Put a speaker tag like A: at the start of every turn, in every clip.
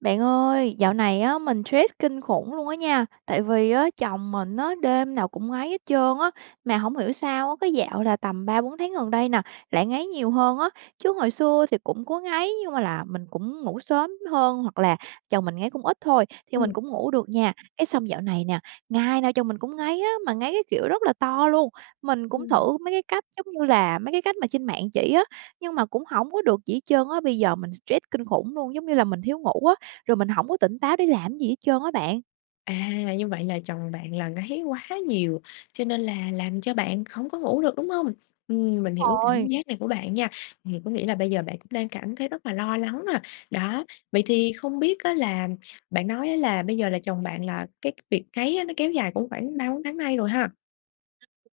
A: Bạn ơi, dạo này á mình stress kinh khủng luôn á nha, tại vì á chồng mình á đêm nào cũng ngáy hết trơn á. Mà hổng hiểu sao á, cái dạo là tầm 3-4 tháng gần đây nè lại ngáy nhiều hơn á, chứ hồi xưa thì cũng có ngáy nhưng mà là mình cũng ngủ sớm hơn hoặc là chồng mình ngáy cũng ít thôi thì mình
B: Ừm.
A: cũng ngủ được nha. Cái xong dạo này nè, ngày nào chồng mình cũng ngáy á, mà ngáy cái kiểu rất là to luôn. Mình cũng
B: Ừm.
A: thử mấy cái cách giống như là mấy cái cách mà trên mạng chỉ á, nhưng mà cũng hổng có được gì hết trơn á. Bây giờ mình stress kinh khủng luôn, giống như là mình thiếu ngủ á, rồi mình hổng có tỉnh táo để làm cái gì hết trơn á bạn.
B: À, như vậy là chồng bạn là ngáy quá nhiều, cho nên là làm cho bạn hổng có ngủ được, đúng hông? Ừm, mình
A: Đúng
B: hiểu cái cảm
A: rồi.
B: giác này của bạn nha. Thì có nghĩa là bây giờ bạn cũng đang cảm thấy rất là lo lắng à, đó. Vậy
A: Ừm.
B: thì không biết á là bạn nói á là bây giờ là chồng bạn là cái việc ngáy á nó kéo dài cũng khoảng 3-4 tháng nay rồi ha?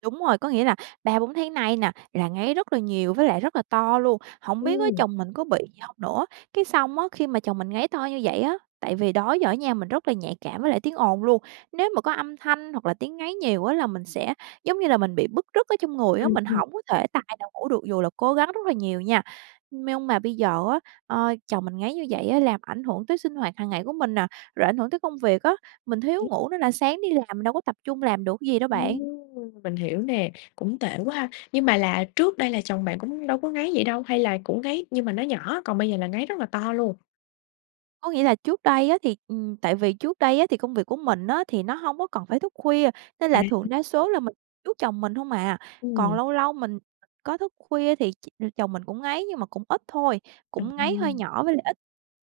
A: Đúng rồi, có nghĩa là 3-4 tháng nay nè là ngáy rất là nhiều với lại rất là to luôn. Hổng biết á
B: Ừm.
A: chồng mình có bị gì hông nữa? Cái xong á, khi mà chồng mình ngáy to như vậy á, tại vì đó giờ á nha mình rất là nhạy cảm với lại tiếng ồn luôn, nếu mà có âm thanh hoặc là tiếng ngáy nhiều á là mình sẽ, giống như là, mình bị bứt rứt ở trong người á,
B: Ừm,
A: mình
B: ừm.
A: hổng có thể tài nào ngủ được dù là cố gắng rất là nhiều nha. Nhưng mà bây giờ á, ờ, chồng mình ngáy như vậy á làm ảnh hưởng tới sinh hoạt hàng ngày của mình nè, rồi ảnh hưởng tới công việc á, mình thiếu ngủ nên là sáng đi làm mình đâu có tập trung làm được gì đâu
B: Ừm,
A: bạn.
B: mình hiểu nè, cũng tệ quá ha! Nhưng mà là trước đây là chồng bạn cũng đâu có ngáy vậy đâu, hay là cũng ngáy nhưng mà nó nhỏ còn bây giờ là ngáy rất là to luôn?
A: Có nghĩa là trước đây á thì ừm, tại vì trước đây á thì công việc của mình á thì nó hông có cần phải thức khuya, nên
B: À.
A: là thường đa số là mình trước chồng mình hông à. Còn
B: Ừm.
A: lâu lâu mình có thức khuya thì ch chồng mình cũng ngáy, nhưng mà cũng ít thôi, cũng ngáy hơi
B: Ừm.
A: nhỏ với lại ít.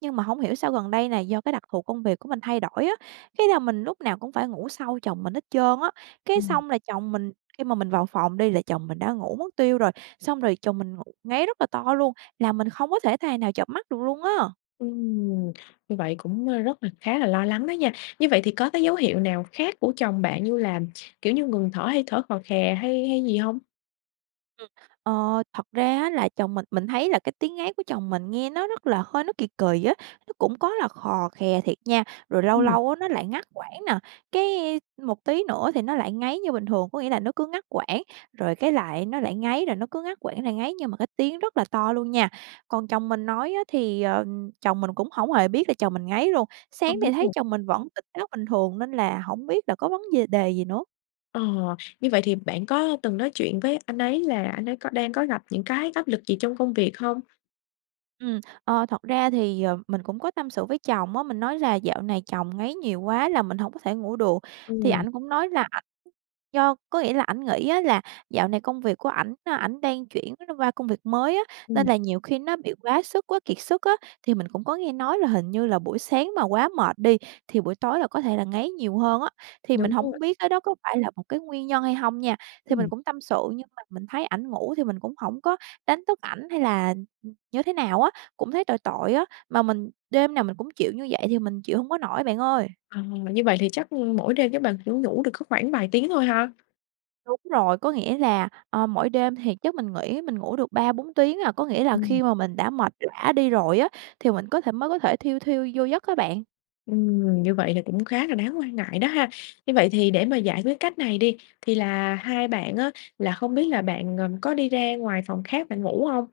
A: Nhưng mà hông hiểu sao gần đây này do cái đặc thù công việc của mình thay đổi á, cái là mình lúc nào cũng phải ngủ sau chồng mình hết trơn á. Cái
B: Ừm.
A: xong là chồng mình khi mà mình vào phòng đi, là chồng mình đã ngủ mất tiêu rồi, xong rồi chồng mình ngủ ngáy rất là to luôn, làm mình không có thể tài nào chợp mắt được luôn á!
B: Ừm. Như vậy cũng, ơ, rất là khá là lo lắng đó nha. Như vậy thì có cái dấu hiệu nào khác của chồng bạn như là, kiểu như, ngừng thở hay thở khò khè hay hay gì hông?
A: Ừm. Ờ. Thật ra á là chồng mình mình thấy là cái tiếng ngáy của chồng mình nghe nó rất là hơi nó kì kì á, nó cũng có là khò khè thiệt nha, rồi lâu
B: Ừm.
A: lâu á nó lại ngắt quãng nè, cái, a, một tí nữa thì nó lại ngáy như bình thường. Có nghĩa là nó cứ ngắt quãng, rồi cái lại nó lại ngáy rồi nó cứ ngắt quãng lại ngáy, nhưng mà cái tiếng rất là to luôn nha. Còn chồng mình nói á thì, ờ, chồng mình cũng hổng hề biết là chồng mình ngáy luôn. Sáng
B: Không biết
A: thì thấy
B: luôn.
A: chồng mình vẫn tỉnh táo bình thường nên là hổng biết là có vấn dề đề gì nữa.
B: Ờ, như vậy thì bạn có từng nói chuyện với anh ấy là anh ấy có đang có gặp những cái áp lực gì trong công việc hông?
A: Ừm, ờ, thật ra thì, ờ, mình cũng có tâm sự với chồng á, mình nói là dạo này chồng ngáy nhiều quá là mình hổng có thể ngủ được. Thì
B: Ừm.
A: ảnh cũng nói là ảnh do có nghĩa là ảnh nghĩ á là dạo này công việc của ảnh, a, ảnh đang chuyển [unintelligible] qua công việc mới á,
B: Ừm.
A: nên là nhiều khi nó bị quá sức, quá kiệt sức á. Thì mình cũng có nghe nói là hình như là buổi sáng mà quá mệt đi thì buổi tối là có thể là ngáy nhiều hơn á, thì mình
B: Đúng rồi.
A: hổng biết cái đó có phải là một cái nguyên nhân hay hông nha. Thì mình
B: Ừm.
A: cũng tâm sự, nhưng mà mình thấy ảnh ngủ thì mình cũng hổng có đánh thức ảnh hay là, ừ, như thế nào á, cũng thấy tội tội á, mà mình đêm nào mình cũng chịu như vậy thì mình chịu hông có nổi bạn ơi!
B: Ờ, như vậy thì chắc, ưm, mỗi đêm chắc bạn chỉ có ngủ được có khoảng vài tiếng thôi ha?
A: Đúng rồi, có nghĩa là, ờ, mỗi đêm thì chắc mình nghĩ mình ngủ được 3-4 tiếng à, có nghĩa là
B: Ừm.
A: khi mà mình đã mệt lả đi rồi á thì mình có thể mới có thể thiu thiu vô giấc á bạn.
B: Ừm, như vậy là cũng khá là đáng quan ngại đó ha. Như vậy thì để mà giải quyết cách này đi, thì là hai bạn á là không biết là bạn, ờm, có đi ra ngoài phòng khác bạn ngủ hông?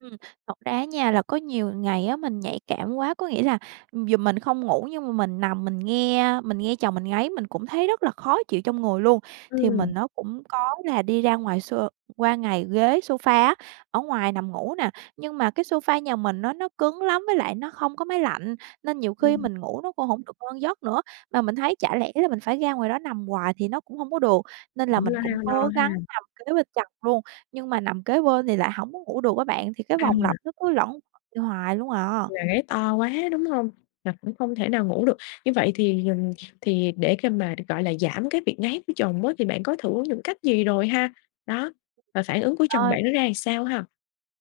A: Ừm, thật ra á nha là có nhiều ngày á mình nhạy cảm quá. Có nghĩa là dù mình không ngủ nhưng mà mình nằm mình nghe mình nghe chồng mình ngáy mình cũng thấy rất là khó chịu trong người luôn. Thì
B: Ừm.
A: mình nó cũng có là đi ra ngoài so qua ngày ghế sofa á, ở ngoài nằm ngủ nè, nhưng mà cái sofa nhà mình á nó nó cứng lắm với lại nó không có máy lạnh nên nhiều khi
B: Ừm.
A: mình ngủ nó cũng hổng được ngon giấc nữa. Mà mình thấy chả lẽ là mình phải ra ngoài đó nằm hoài thì nó cũng hông có được nên là
B: Cũng
A: mình
B: lo
A: cũng
B: ha, lo
A: cố gắng
B: ha.
A: nằm kế bên chồng luôn. Nhưng mà nằm kế bên thì lại hổng có ngủ được á bạn, thì cái vòng lặp
B: À.
A: nó cứ luẩn hoài luôn à.
B: Là ngáy to quá, đúng hông? Là cũng không thể nào ngủ được. Như vậy thì, ừm, thì để cơm mà, gọi là, giảm cái việc ngáy của chồng á thì bạn có thử những cách gì rồi ha, đó, và phản ứng của chồng
A: Ơi.
B: bạn nó ra làm sao ha?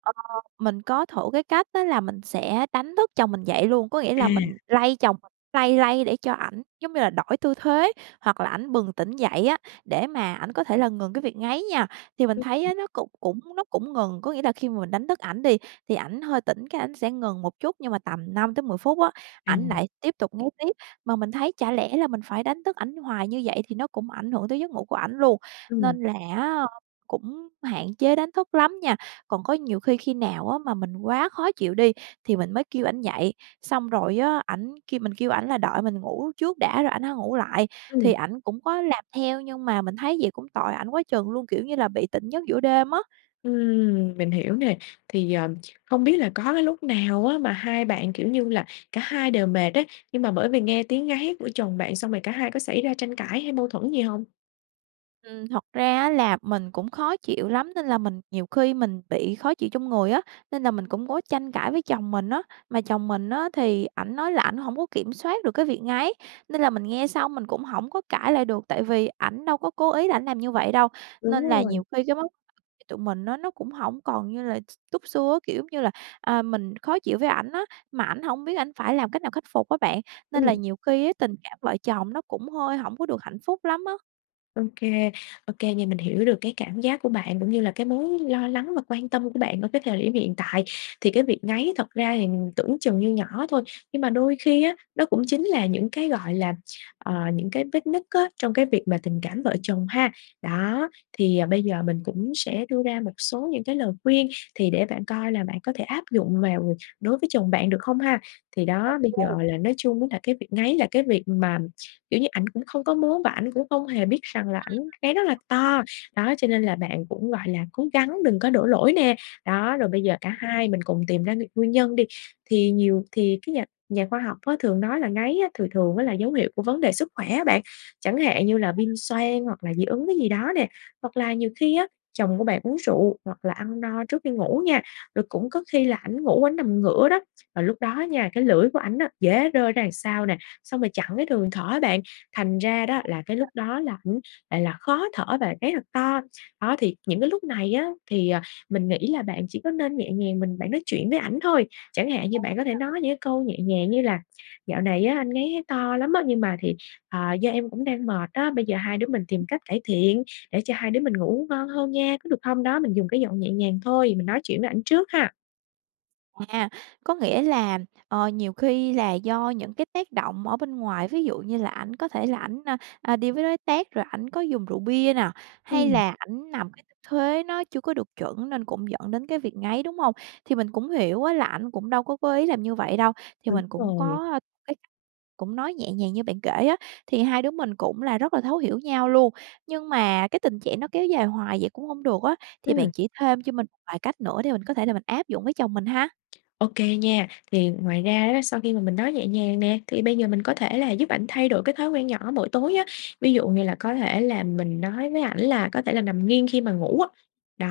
A: Ờ, mình có thử cái cách đó là mình sẽ đánh thức chồng mình dậy luôn. Có nghĩa là mình
B: À.
A: lay chồng mình lay lay để cho ảnh, giống như là, đổi tư thế hoặc là ảnh bừng tỉnh dậy á, để mà ảnh có thể là ngừng cái việc ngáy nha. Thì mình thấy á
B: [unintelligible]
A: nó cũng cũng nó cũng ngừng. Có nghĩa là khi mà mình đánh thức ảnh đi thì ảnh hơi tỉnh, cái, ảnh sẽ ngừng một chút nhưng mà tầm 5 tới 10 phút á, ảnh
B: Ừm.
A: lại tiếp tục ngáy tiếp. Mà mình thấy chả lẽ là mình phải đánh thức ảnh hoài như vậy thì nó cũng ảnh hưởng tới giấc ngủ của ảnh luôn,
B: Ừm.
A: nên là á cũng hạn chế đánh thức lắm nha. Còn có nhiều khi khi nào á mà mình quá khó chịu đi thì mình mới kêu ảnh dậy, xong rồi á, ảnh kêu mình kêu ảnh là đợi mình ngủ trước đã rồi ảnh hãy ngủ lại thì
B: Ừm.
A: ảnh cũng có làm theo nhưng mà mình thấy vậy cũng tội ảnh quá chừng luôn, kiểu như là bị tỉnh giấc giữa đêm á.
B: Ừm, mình hiểu nè, thì, ờm, hông biết là có cái lúc nào á mà hai bạn, kiểu như là, cả hai đều mệt á, nhưng mà bởi vì nghe tiếng ngáy của chồng bạn xong rồi cả hai có xảy ra tranh cãi hay mâu thuẫn gì hông?
A: Ừm, thật ra á là mình cũng khó chịu lắm, nên là mình nhiều khi mình bị khó chịu trong người á, nên là mình cũng có tranh cãi với chồng mình á. Mà chồng mình á thì ảnh nói là ảnh hổng có kiểm soát được cái việc ngáy, nên là mình nghe xong mình cũng hổng có cãi lại được, tại vì ảnh đâu có cố ý là ảnh làm như vậy đâu.
B: Đúng
A: Nên là
B: rồi.
A: nhiều khi cái vấn tụi mình á, nó cũng hổng còn như là x túc xưa á, kiểu, giống như là, à, mình khó chịu với ảnh á, mà ảnh hổng biết ảnh phải làm cách nào khắc phục á bạn, nên là
B: Ừm.
A: nhiều khi á tình cảm vợ chồng nó cũng hơi hổng có được hạnh phúc lắm á.
B: Ô kê, ô kê nha, mình hiểu được cái cảm giác của bạn cũng như là cái mối lo lắng và quan tâm của bạn ở cái thời điểm hiện tại. Thì cái việc ngáy thật ra thì tưởng chừng như nhỏ thôi, nhưng mà đôi khi á, nó cũng chính là những cái, gọi là, ờ, những cái vết nứt á trong cái việc mà tình cảm vợ chồng ha. Đó, thì bây giờ mình cũng sẽ đưa ra một số những cái lời khuyên thì để bạn coi là bạn có thể áp dụng vào đối với chồng bạn được không ha. Thì đó, bây giờ
A: OK.
B: là nói chung á là cái việc ngáy là cái việc mà, kiểu như, ảnh cũng không có muốn và ảnh cũng không hề biết rằng là
A: Ừm.
B: ảnh ngáy rất là
A: [unintelligible]
B: to, đó, cho nên là bạn cũng, gọi là, cố gắng đừng có đổ lỗi nè. Đó, rồi bây giờ cả
A: [unintelligible]
B: hai mình cùng tìm ra nguy nguyên nhân đi. Thì nhiều thì cái nhà nhà khoa học á thường nói là ngáy á thường thường á là dấu hiệu của vấn đề sức khỏe á bạn, chẳng hạn như là viêm xoang hoặc là dị ứng cái gì đó nè, hoặc là nhiều khi á, chồng của bạn uống rượu hoặc là ăn no trước khi ngủ nha, rồi cũng có khi là ảnh ngủ ảnh nằm ngửa đó, và lúc đó nha, cái lưỡi của ảnh á, dễ rơi ra đằng sau nè, xong rồi chặn cái đường thở á bạn, thành ra đó là cái lúc
A: [unintelligible]
B: đó là ảnh lại là khó thở và ngáy thật to. Đó, thì những cái lúc này á thì, à, mình nghĩ là bạn chỉ có nên nhẹ nhàng mình bạn nói chuyện với ảnh thôi, chẳng hạn như
A: Ừ
B: bạn có thể
A: nhỉ.
B: nói những cái câu nhẹ nhàng như là "Dạo này á anh ngáy thấy to lắm á, nhưng mà thì, ờ, do em cũng đang mệt á, bây giờ hai đứa mình
A: Ừm.
B: tìm cách cải thiện để cho hai đứa mình ngủ ngon hơn nha, có được không?" Đó, mình dùng cái giọng nhẹ nhàng thôi, mình nói chuyện với ảnh trước ha!
A: À, có nghĩa là, ờ, nhiều khi là do những cái tác động ở bên ngoài, ví dụ như là ảnh có thể là ảnh, a, a, đi với đối tác rồi ảnh có dùng rượu bia nè, hay
B: Ừm.
A: là ảnh nằm cái tư thế nó chưa có được chuẩn nên cũng dẫn đến cái việc ngáy, đúng hông? Thì mình cũng hiểu á là ảnh cũng đâu có cố ý làm như vậy đâu, thì
B: Đúng
A: mình cũng
B: rồi.
A: có cái cách cũng nói nhẹ nhàng như bạn kể á, thì hai đứa mình cũng là rất là thấu hiểu nhau luôn. Nhưng mà cái tình trạng nó kéo dài hoài vậy cũng hông được á, thì
B: Ừm.
A: bạn chỉ thêm cho mình một vài cách nữa để mình có thể là mình áp dụng với chồng mình ha.
B: Ô kê nha, thì ngoài ra á, sau khi mà mình nói nhẹ nhàng nè, thì bây giờ mình có thể là giúp ảnh thay đổi cái thói quen nhỏ mỗi tối á, ví dụ như là có thể là mình nói với ảnh là có thể là nằm nghiêng khi mà ngủ á, đó,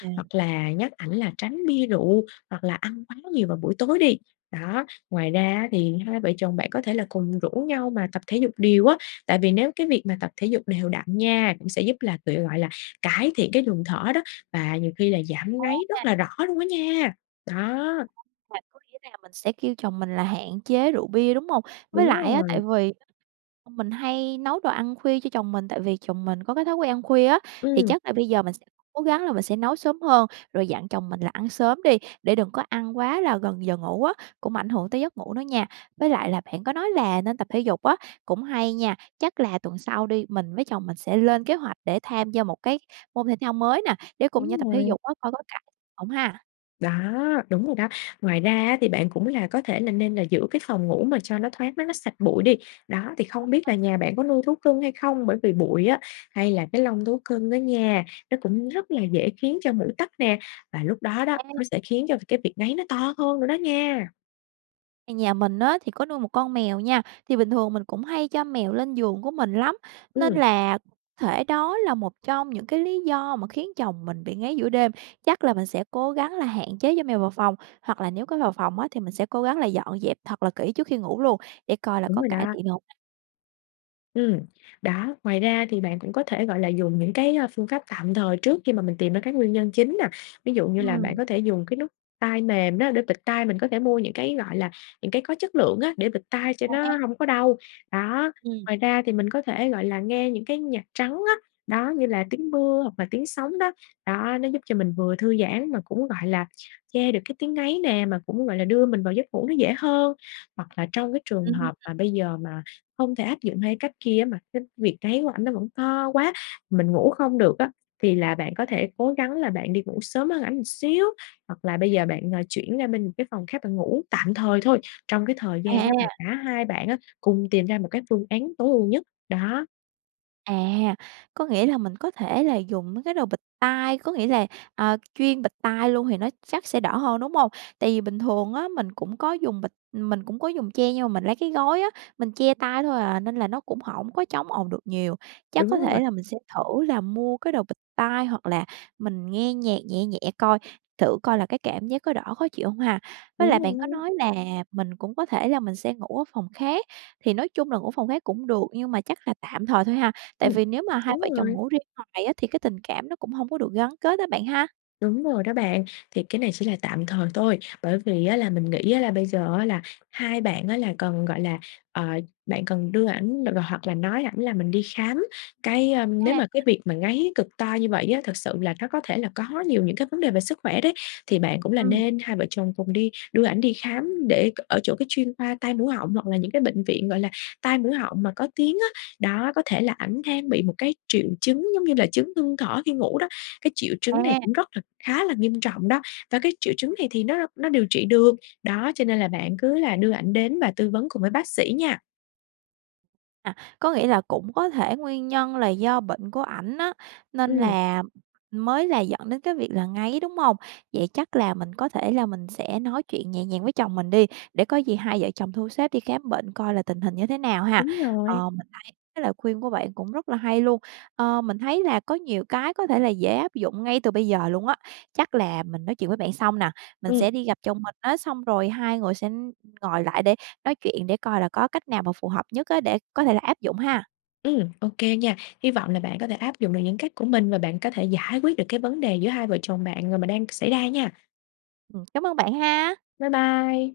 A: À.
B: hoặc là nhắc ảnh là tránh bia rượu hoặc là ăn quá nhiều vào buổi tối đi, đó. Ngoài ra á thì hai vợ chồng bạn có thể là cùng rủ nhau mà tập thể dục đều á, tại vì nếu cái việc mà tập thể dục đều đặn nha cũng sẽ giúp là tự gọi là, cải thiện cái luồng thở đó, và nhiều khi là giảm ngáy rất
A: [unintelligible]
B: là rõ luôn á nha, đó.
A: À, có nghĩa là mình sẽ kêu chồng mình là hạn chế rượu bia, đúng hông? Với lại
B: Đúng
A: á,
B: rồi.
A: tại vì [unintelligible] mình hay nấu đồ ăn khuya cho chồng mình tại vì chồng mình có cái thói quen ăn khuya á, thì
B: Ừm.
A: chắc là bây giờ mình sẽ cố gắng là mình sẽ nấu sớm hơn, rồi dặn chồng mình là ăn sớm đi để đừng có ăn quá là gần giờ ngủ á, cũng ảnh hưởng tới giấc ngủ nữa nha. Với lại là bạn có nói là nên tập thể dục á cũng hay nha. Chắc là tuần sau đi, mình với chồng mình sẽ lên kế hoạch để tham gia một cái môn thể thao mới nè để cùng nhau
B: Đúng
A: tập thể
B: rồi.
A: dục á, coi có cải hông ha.
B: Đó, đúng rồi đó. Ngoài ra á thì bạn cũng là có thể là nên là giữ cái phòng ngủ mà cho nó thoáng nó nó sạch bụi đi. Đó, thì không biết là
A: [unintelligible]
B: nhà bạn có nuôi thú cưng hay không? Bởi vì bụi á hay là cái lông thú cưng đó nha, nó cũng rất là dễ khiến cho mũi tắc nè, và lúc đó đó,
A: À.
B: nó sẽ khiến cho cái việc ngáy nó to hơn nữa đó nha.
A: Nhà mình á thì có nuôi một con mèo nha. Thì bình thường mình cũng hay cho mèo lên giường của mình lắm, nên
B: Ừm.
A: là có thể đó là một trong những cái lý do mà khiến chồng mình bị ngáy giữa đêm. Chắc là mình sẽ cố gắng là hạn chế cho mèo vào phòng, hoặc là nếu có vào phòng á thì mình sẽ cố gắng là dọn dẹp thật là kỹ trước khi ngủ luôn để coi là
B: Đúng
A: có
B: rồi
A: cải
B: đó.
A: thiện được hông ha.
B: Ừm, đó, ngoài ra thì bạn cũng có thể, gọi là, dùng những cái, a, phương pháp tạm thời trước khi mà mình tìm ra cái nguyên nhân chính nè, ví dụ như là bạn
A: Ừm.
B: có thể dùng cái nút tai mềm đó để bịt tai. Mình có thể mua những cái, gọi là, những cái có chất lượng á để bịt tai cho nó
A: À!
B: hông có đau, đó.
A: Ừm.
B: Ngoài ra thì mình có thể, gọi là, nghe những cái nhạc trắng á, đó, như là tiếng mưa hoặc là tiếng sóng đó, đó, nó giúp cho mình vừa thư giãn mà cũng, gọi là, che được cái tiếng ngáy nè, mà cũng, gọi là, đưa mình vào giấc ngủ nó dễ hơn. Hoặc là trong cái trường
A: Ừm.
B: hợp mà bây giờ mà không thể áp dụng hai cách kia á, mà cái việc ngáy của ảnh nó vẫn to quá mình ngủ không được á, thì là bạn
A: Ừm.
B: có thể cố gắng là bạn đi ngủ sớm hơn ảnh một xíu, hoặc là bây giờ bạn, ờ, chuyển ra bên một cái phòng khác bạn ngủ, tạm thời thôi, trong cái thời gian á mà
A: À!
B: cả hai bạn á cùng tìm ra một cái phương án tối ưu nhất, đó.
A: À, có nghĩa là mình có thể là dùng mấy cái đồ bịt tai, có nghĩa là, à, chuyên bịt tai luôn thì nó chắc sẽ đỡ hơn, đúng hông? Tại vì bình thường á mình cũng có dùng bịt mình cũng có dùng che nhưng mà mình lấy cái gối á, mình che tay thôi à, nên là nó cũng hổng có chống ồn được nhiều. Chắc
B: Đúng
A: có
B: rồi.
A: thể là mình sẽ thử là mua cái đồ bịt tai, hoặc là mình nghe nhạc nhẹ nhẹ coi, thử coi là cái cảm giác có đỡ khó chịu hông ha? Với
B: Đúng
A: lại bạn
B: luôn đó.
A: có nói là mình cũng có thể là mình sẽ ngủ ở phòng khác, thì nói chung là ngủ phòng khác cũng được, nhưng mà chắc là tạm thời thôi ha? Tại
B: Ừm,
A: vì nếu mà hai
B: đúng
A: vợ chồng
B: rồi.
A: ngủ riêng hoài á thì cái tình cảm nó cũng hông có được gắn kết á bạn ha?
B: Đúng rồi đó bạn. Thì cái này chỉ là tạm thời thôi, bởi vì á là mình nghĩ á là bây giờ á, là hai bạn á là cần, gọi là ờ, bạn cần đưa ảnh, ờ, hoặc là nói ảnh là mình đi khám. Cái, ơ nếu
A: A.
B: mà cái việc mà ngáy cực to như vậy á thực sự là nó có thể là có nhiều những cái vấn đề về sức khỏe đấy, thì bạn cũng là
A: Ừm.
B: nên hai vợ chồng cùng đi đưa ảnh đi khám để ở chỗ cái chuyên khoa tai mũi họng, hoặc là những cái bệnh viện, gọi là, tai mũi họng mà có tiếng á. Đó, có thể là ảnh đang bị một cái triệu chứng, giống như là, chứng ngưng thở khi ngủ đó. Cái triệu chứng này
A: À.
B: cũng rất là khá là nghiêm trọng đó và cái triệu chứng này thì nó nó điều trị được. Đó, cho nên là bạn cứ là đưa ảnh đến và tư vấn cùng với bác sĩ nha.
A: À, có nghĩa là cũng có thể nguyên nhân là do bệnh của ảnh á, nên
B: Ừm.
A: là mới là dẫn đến cái việc là ngáy, đúng hông? Vậy chắc là mình có thể là mình sẽ nói chuyện nhẹ nhàng với chồng mình đi, để có gì hai vợ chồng thu xếp đi khám bệnh coi là tình hình như thế nào ha.
B: Đúng rồi.
A: Ờ, mình thấy cái lời khuyên của bạn cũng rất là hay luôn. Ờ, mình thấy là có nhiều cái có thể là dễ áp dụng ngay từ bây giờ luôn á. Chắc là mình nói chuyện với bạn xong nà, mình
B: Ừm.
A: sẽ đi gặp chồng mình á, xong rồi hai người sẽ, ưm, ngồi lại để nói chuyện để coi là có cách nào mà phù hợp nhất á để có thể là áp dụng ha.
B: Ừm, OK nha. Hy vọng là bạn có thể áp dụng được những cách của mình, và bạn có thể giải quyết được cái vấn đề giữa hai vợ chồng bạn mà đang xảy ra nha!
A: Ừm, cám ơn bạn ha!
B: Bye bye.